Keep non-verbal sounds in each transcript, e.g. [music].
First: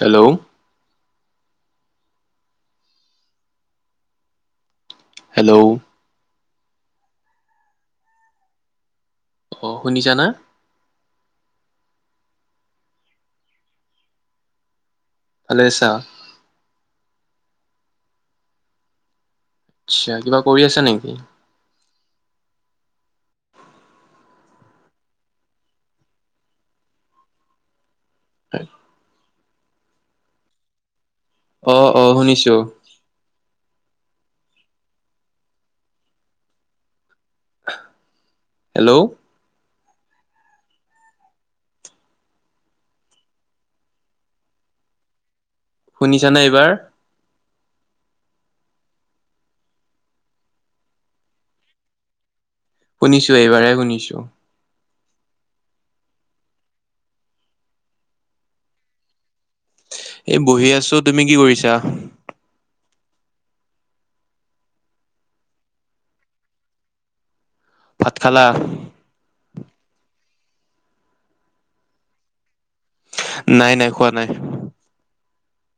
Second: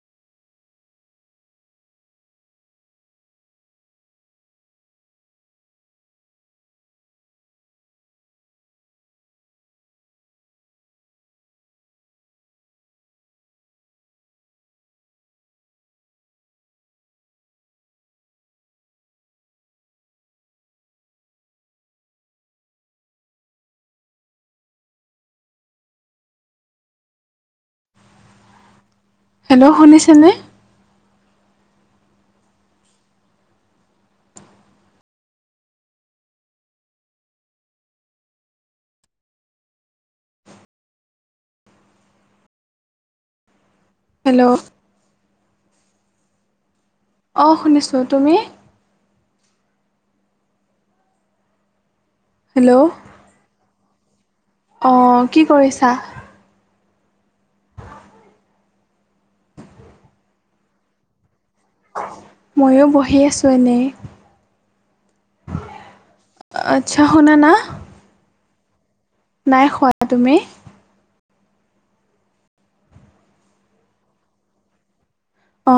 Hello, hello, অ, শুনিছা না? ভালে আছা? আচ্ছা কিবা কৰি আছে নেকি? [unintelligible] হেল্ল', শুনিছেনে? অ', অ', শুনিছোঁ। হেল্ল', হেল্ল', শুনিছানে এইবাৰ? অ, শুনিছোঁ তুমি? হেল্ল', শুনিছোঁ এইবাৰে শুনিছোঁ। অ, কি কৰিছা? এ বহি আছোঁ তুমি কি কৰিছা? ময়ো বহি আছোঁ এনে। আচ্ছা শুনা না? ভাত খালা? নাই খোৱা তুমি? নাই- নাই খোৱা নাই। অ,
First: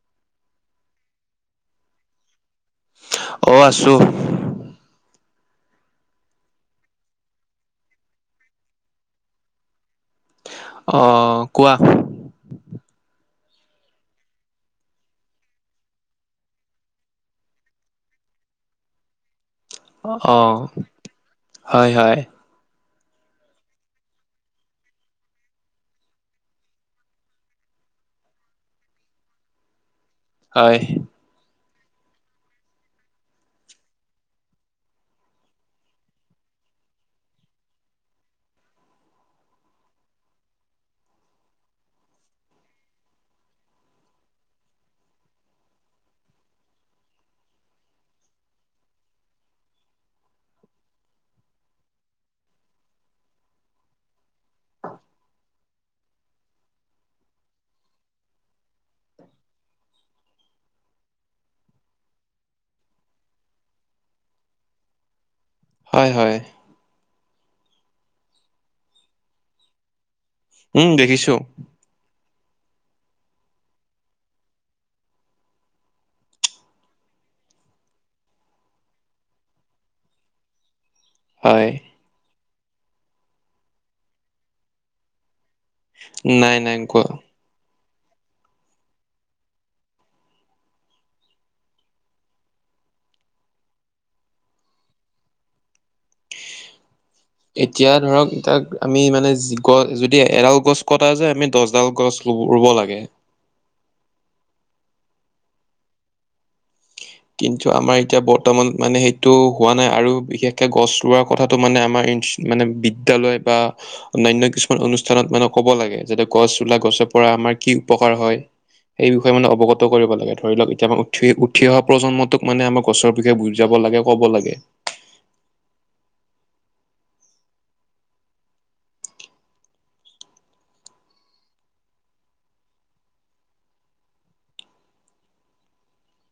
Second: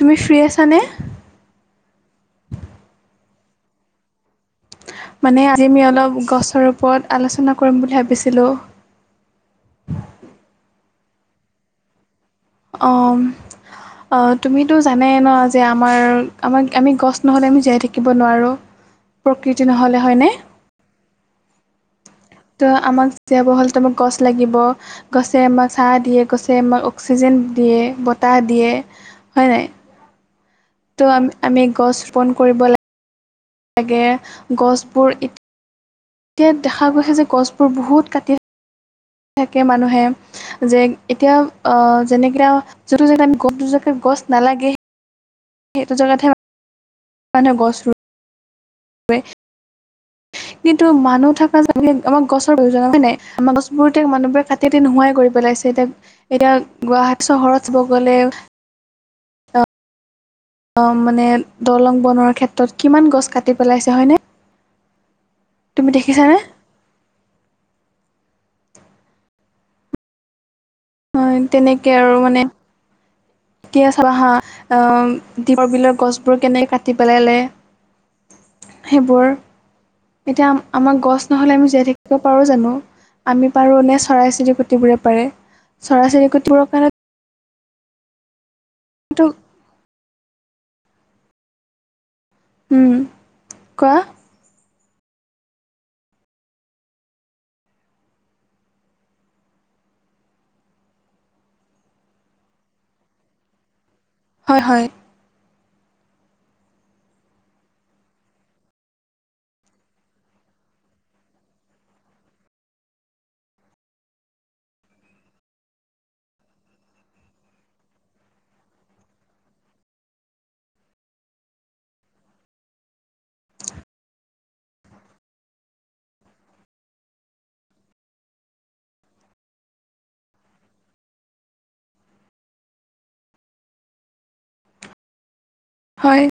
তুমি ফ্ৰী আছানে? অ, আছোঁ। মানে আজি আমি অলপ গছৰ ওপৰত আলোচনা কৰিম বুলি ভাবিছিলোঁ। অ, কোৱা? অ, উম। অ, তুমিতো জানাই ন' যে আমাৰ আমাক আমি গছ নহ'লে আমি জীয়াই থাকিব নোৱাৰোঁ। [inaudible] প্ৰকৃতি নহ'লে। হয়নে? অ, হয়-হয়। তো আমাক জীয়াব হ'লেতো [unintelligible] গছ লাগিব। গছে আমাক চা দিয়ে, গছে আমাক অক্সিজেন দিয়ে, বতাহ দিয়ে হয় নাই? হয়। ত' আম- আমি গছ-ৰোপন কৰিব লাগ লাগে গছবোৰ ইত এতিয়া দেখা গৈছে যে গছবোৰ বহুত কাটি [inaudible] থাকে মানুহে। যেং এতিয়া অ, যেনেকে অ, যোনটো জেগাত [unintelligible] গছ নালাগে। সেইটো জাগাতহে মানে গছ ৰুই ওৱে। [inaudible] কিন্তু মানুহ থকা আমাক গছৰ প্ৰয়োজন হয় নাই। আমাৰ গছবোৰ মানুহবোৰে কাটে হেতি নোহোৱাই কৰি পেলাইছে। এতিয়া এতিয়া গুৱাহাটী চহৰত চাব গলে অ মানে দলং বনোৱাৰ ক্ষেত্ৰত কিমান গছ কাটি পেলাইছে হয় নে। তুমি হয় দেখিছানে? হয় উম দেখিছোঁ। তাকে আৰু মানে। কি হে চালা হা। আহ, দীপৰ বিলৰ গছবোৰ কেনেকে কাটি পেলালে। সেইবোৰ এতিয়া আমাৰ গছ নহলে হয় আমি জীয়াই থাকিব পাৰো জানোঁ। আমি পাৰো নে চৰাই চিৰিকুটিবোৰে পাৰে। চৰাই নাই চিৰিকুতিবোৰৰ নাই কাৰণে কোৱা কিন্তু ওম। কোৱা এতিয়া ধৰক তাক আমি মানে যি গছ যদি এডাল গছ কটা যায়। আমি দহডাল গছ ৰুব লাগে। হয় হয়। কিন্তু আমাৰ এতিয়া বৰ্তমান মানে সেইটো হোৱা নাই আৰু বিশেষকে গছ ৰোৱাৰ কথাটো মানে আমাৰ ই মানে বিদ্যালয় বা অন্যায়ন্য কিছুমান অনুষ্ঠানত মানে কব লাগে। যাতে গছ ৰুলে গছৰ পৰা আমাৰ কি উপকাৰ হয়। এই বিষয়ে মানে অৱগত কৰিব লাগে। ধৰি লওক এটিয়া মানে উঠি উঠি লওক প্ৰজন্মতোক মানে আমাৰ গছৰ বিষয়ে বুজাব লাগে কব লাগে। হয়।